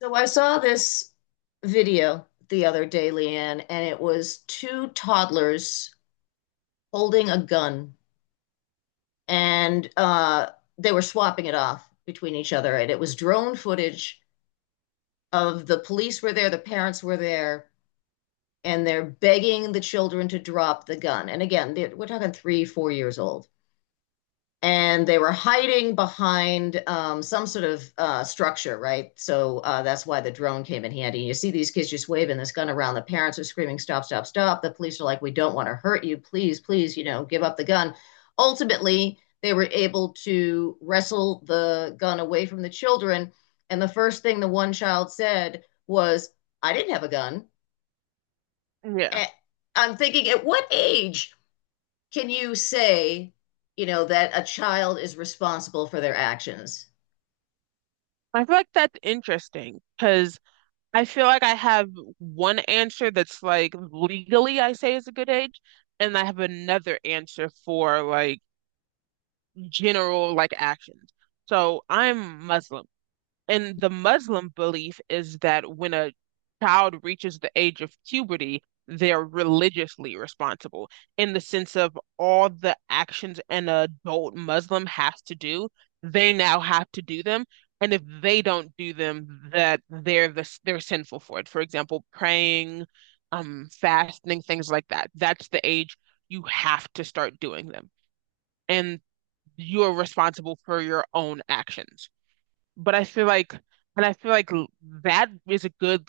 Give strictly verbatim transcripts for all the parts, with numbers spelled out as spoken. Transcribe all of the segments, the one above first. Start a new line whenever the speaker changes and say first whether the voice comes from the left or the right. left: So I saw this video the other day, Leanne, and it was two toddlers holding a gun, and uh, they were swapping it off between each other. And it was drone footage of the police were there, the parents were there, and they're begging the children to drop the gun. And again, we're talking three, four years old. And they were hiding behind um, some sort of uh, structure, right? So uh, that's why the drone came in handy. And you see these kids just waving this gun around. The parents are screaming, "Stop! Stop! Stop!" The police are like, "We don't want to hurt you. Please, please, you know, give up the gun." Ultimately, they were able to wrestle the gun away from the children. And the first thing the one child said was, "I didn't have a gun."
right: Yeah.
left: Eh, I'm thinking, at what age can you say, you know, that a child is responsible for their actions?
right: I feel like that's interesting because I feel like I have one answer that's like legally I say is a good age, and I have another answer for like general like actions. So I'm Muslim. And the Muslim belief is that when a child reaches the age of puberty, they're religiously responsible in the sense of all the actions an adult Muslim has to do, they now have to do them. And if they don't do them, that they're the, they're sinful for it. For example, praying, um, fasting, things like that. That's the age you have to start doing them. And you're responsible for your own actions. But I feel like, and I feel like l- that is a good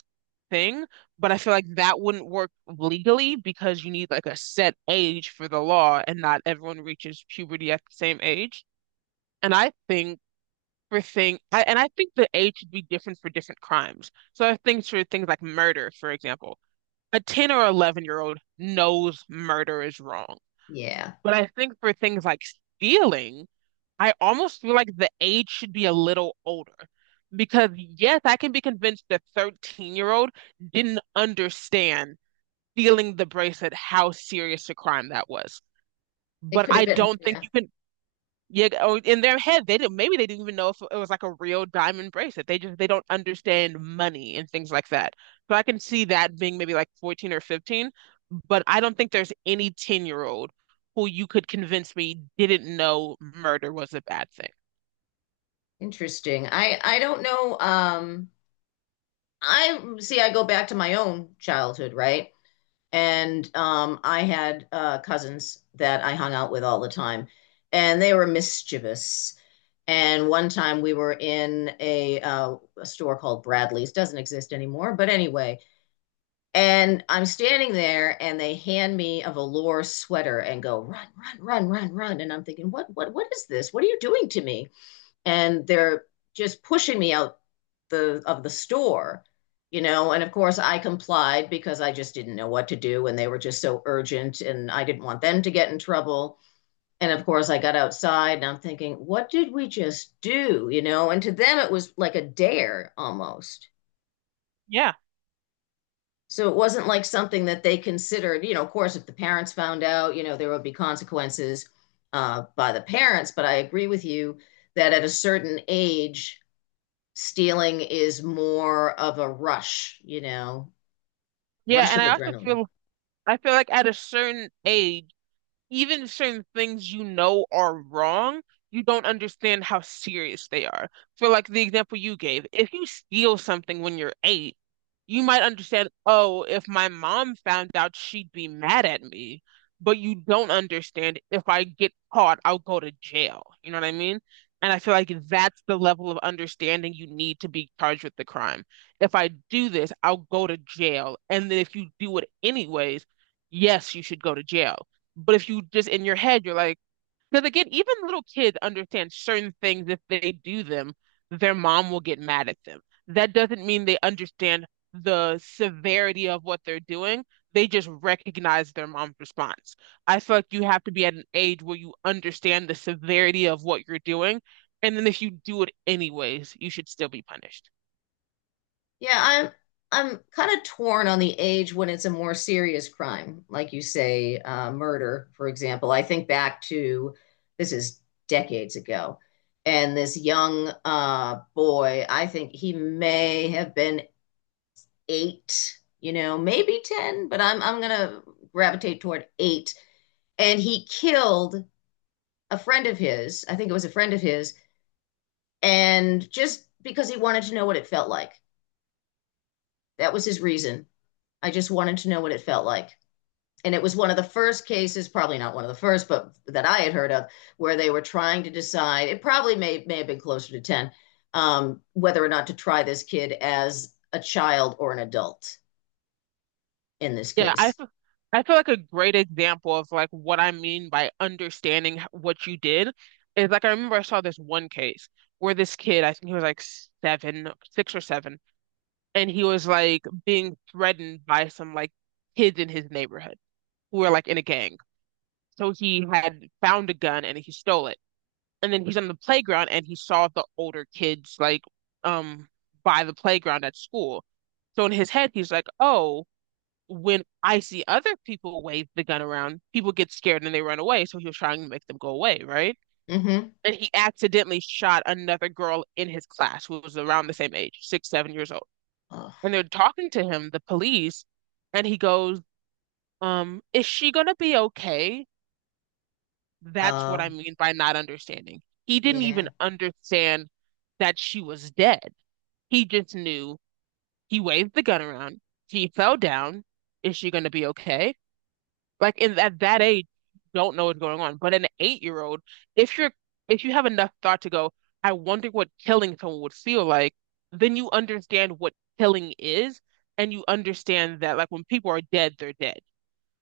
right: thing, but I feel like that wouldn't work legally because you need like a set age for the law and not everyone reaches puberty at the same age. And I think for thing, I, and I think the age should be different for different crimes. So I think for things like murder, for example, a ten or eleven year old knows murder is wrong.
left: Yeah,
right: But I think for things like stealing, I almost feel like the age should be a little older because, yes, I can be convinced the thirteen-year-old didn't understand feeling the bracelet, how serious a crime that was.
left: it
right: But
left: could
right: I
left: have been.
right: don't think
left: Yeah,
right: you can, yeah, or in their head, they didn't, maybe they didn't even know if it was like a real diamond bracelet. They just, they don't understand money and things like that. So I can see that being maybe like fourteen or fifteen, but I don't think there's any ten-year-old who you could convince me didn't know murder was a bad thing.
left: interesting. I I don't know. Um, I see. I go back to my own childhood, right? And um, I had uh, cousins that I hung out with all the time, and they were mischievous. And one time we were in a, uh, a store called Bradley's, doesn't exist anymore, but anyway. And I'm standing there and they hand me a velour sweater and go, run, run, run, run, run. And I'm thinking, what, what, what is this? What are you doing to me? And they're just pushing me out the of the store, you know. And of course I complied because I just didn't know what to do and they were just so urgent and I didn't want them to get in trouble. And of course I got outside and I'm thinking, what did we just do? You know, and to them it was like a dare almost.
right: Yeah,
left: So it wasn't like something that they considered. You know, of course, if the parents found out, you know, there would be consequences uh, by the parents. But I agree with you that at a certain age, stealing is more of a rush, you know,
right: yeah,
left: rush
right: and
left: of
right: I also
left: adrenaline.
right: feel I feel like at a certain age even if certain things you know are wrong, you don't understand how serious they are. For like the example you gave, if you steal something when you're eight, you might understand, oh, if my mom found out, she'd be mad at me. But you don't understand if I get caught, I'll go to jail. You know what I mean? And I feel like that's the level of understanding you need to be charged with the crime. If I do this, I'll go to jail. And then if you do it anyways, yes, you should go to jail but if you just in your head, you're like, because again, even little kids understand certain things. If they do them, their mom will get mad at them. That doesn't mean they understand the severity of what they're doing. They just recognize their mom's response. I feel like you have to be at an age where you understand the severity of what you're doing. And then if you do it anyways, you should still be punished.
left: Yeah, I'm I'm kind of torn on the age when it's a more serious crime, like you say, uh, murder, for example. I think back to, this is decades ago, and this young uh, boy, I think he may have been eight, you know, maybe ten, but I'm I'm gonna gravitate toward eight, and he killed a friend of his. I think it was a friend of his, and just because he wanted to know what it felt like. That was his reason. I just wanted to know what it felt like. And it was one of the first cases, probably not one of the first, but that I had heard of, where they were trying to decide. It probably may may have been closer to ten, um, whether or not to try this kid as a child or an adult in this
right: Yeah, I
left: case.
right: feel, I feel like a great example of like what I mean by understanding h- what you did is like I remember I saw this one case where this kid, I think he was like seven, no, six or seven, and he was like being threatened by some like kids in his neighborhood who were like in a gang. So he had found a gun and he stole it. And then he's on the playground and he saw the older kids like um by the playground at school. So in his head he's like, "Oh, when I see other people wave the gun around, people get scared and they run away." So he was trying to make them go away, right?
left: Mm-hmm.
right: And he accidentally shot another girl in his class who was around the same age, six, seven years old.
left: Oh,
right: And they're talking to him, the police, and he goes, um, is she gonna be okay? That's what I
left: oh,
right: mean by not understanding. He didn't even
left: yeah.
right: understand that she was dead. He just knew he waved the gun around. She fell down. Is she gonna be okay? Like in at that age, you don't know what's going on. But an eight-year-old, if you're if you have enough thought to go, I wonder what killing someone would feel like, then you understand what killing is, and you understand that like when people are dead, they're dead.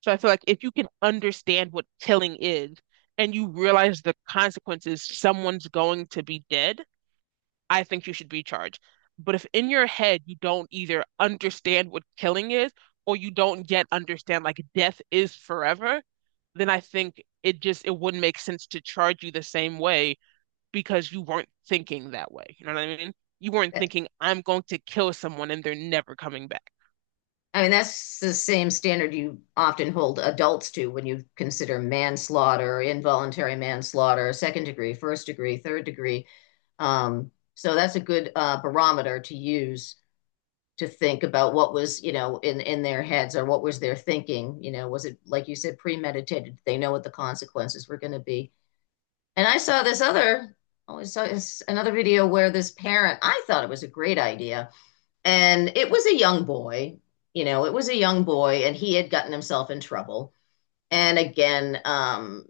right: So I feel like if you can understand what killing is and you realize the consequences, someone's going to be dead, I think you should be charged. But if in your head you don't either understand what killing is or you don't yet understand like death is forever, then I think it just it wouldn't make sense to charge you the same way because you weren't thinking that way. You know what I mean? You weren't thinking, I'm going to kill someone and they're never coming back.
left: I mean, that's the same standard you often hold adults to when you consider manslaughter, involuntary manslaughter, second degree, first degree, third degree. Um, so that's a good uh, barometer to use to think about what was you know in in their heads, or what was their thinking. You know was it, like you said, premeditated? They know what the consequences were going to be. And i saw this other oh, I saw this, another video where this parent, I thought it was a great idea, and it was a young boy. You know it was a young boy and he had gotten himself in trouble. And again, um,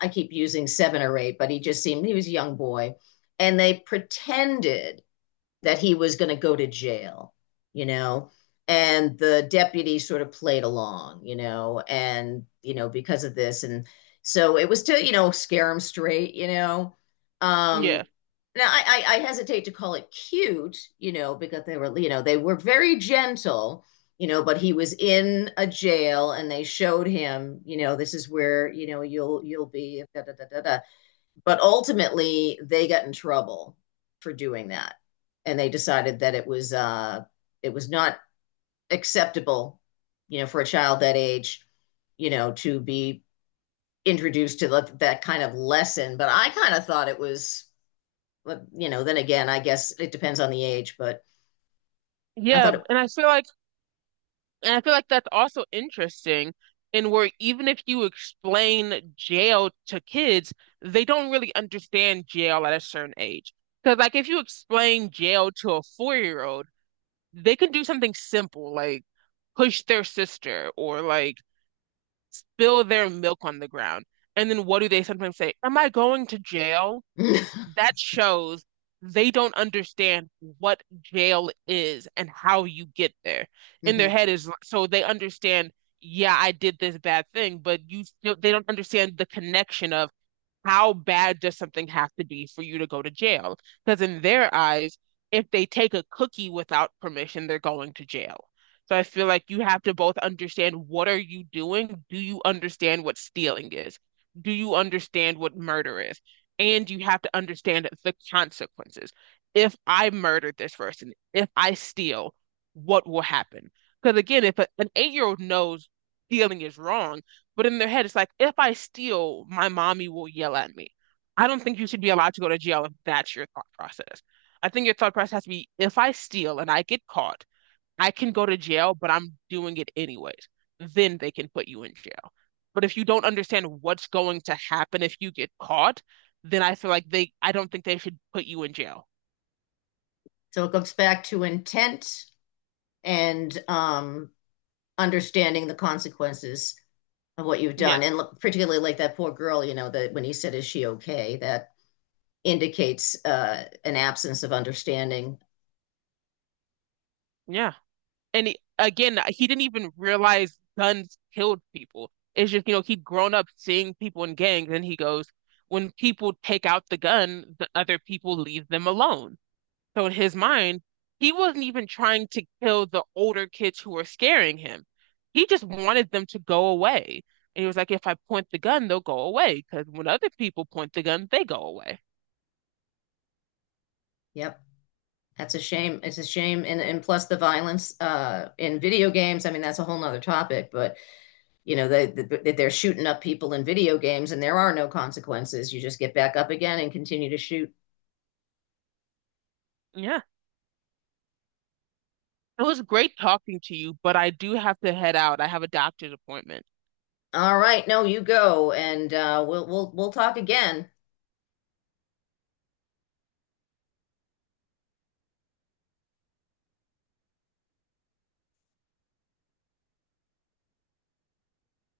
left: I keep using seven or eight, but he just seemed, he was a young boy. And they pretended that he was going to go to jail, you know? And the deputy sort of played along, you know, and, you know, because of this. And so it was to, you know, scare him straight, you know? Um,
right: Yeah.
left: now I, I, I hesitate to call it cute, you know, because they were, you know, they were very gentle, you know, but he was in a jail and they showed him, you know, this is where, you know, you'll, you'll be da, da, da, da, da. But ultimately, they got in trouble for doing that, and they decided that it was uh, it was not acceptable, you know, for a child that age, you know, to be introduced to that, that kind of lesson. But I kind of thought it was, you know, then again, I guess it depends on the age, but I
right: Yeah.
left: thought it.
right: And I feel like And I feel like that's also interesting in where even if you explain jail to kids, they don't really understand jail at a certain age. Because like if you explain jail to a four-year-old, they can do something simple like push their sister or like spill their milk on the ground. And then what do they sometimes say? Am I going to jail? That shows they don't understand what jail is and how you get there. In their
left: Mhm.
right: head is so they understand, yeah, I did this bad thing, but you still they don't understand the connection of how bad does something have to be for you to go to jail? Because in their eyes, if they take a cookie without permission, they're going to jail. So I feel like you have to both understand what are you doing? Do you understand what stealing is? Do you understand what murder is? And you have to understand the consequences. If I murder this person, if I steal, what will happen? Because again, if a, an eight-year-old knows stealing is wrong, but in their head, it's like, if I steal, my mommy will yell at me. I don't think you should be allowed to go to jail if that's your thought process. I think your thought process has to be, if I steal and I get caught, I can go to jail, but I'm doing it anyways. Then they can put you in jail. But if you don't understand what's going to happen if you get caught, then I feel like they, I don't think they should put you in jail.
left: So it goes back to intent and um, understanding the consequences of what you've done,
right: Yes.
left: and particularly, like that poor girl, you know that when he said, is she okay? That indicates uh an absence of understanding.
right: Yeah. And he, again, he didn't even realize guns killed people. It's just, you know, he'd grown up seeing people in gangs, and he goes, when people take out the gun, the other people leave them alone. So in his mind, he wasn't even trying to kill the older kids who were scaring him. He just wanted them to go away. And he was like, if I point the gun, they'll go away. Because when other people point the gun, they go away.
left: Yep, that's a shame. It's a shame. And and plus the violence uh in video games. I mean, that's a whole nother topic, but you know they, they they're shooting up people in video games and there are no consequences. You just get back up again and continue to shoot.
right: Yeah. It was great talking to you, but I do have to head out. I have a doctor's appointment.
left: All right, no, you go, and uh we'll we'll we'll talk again.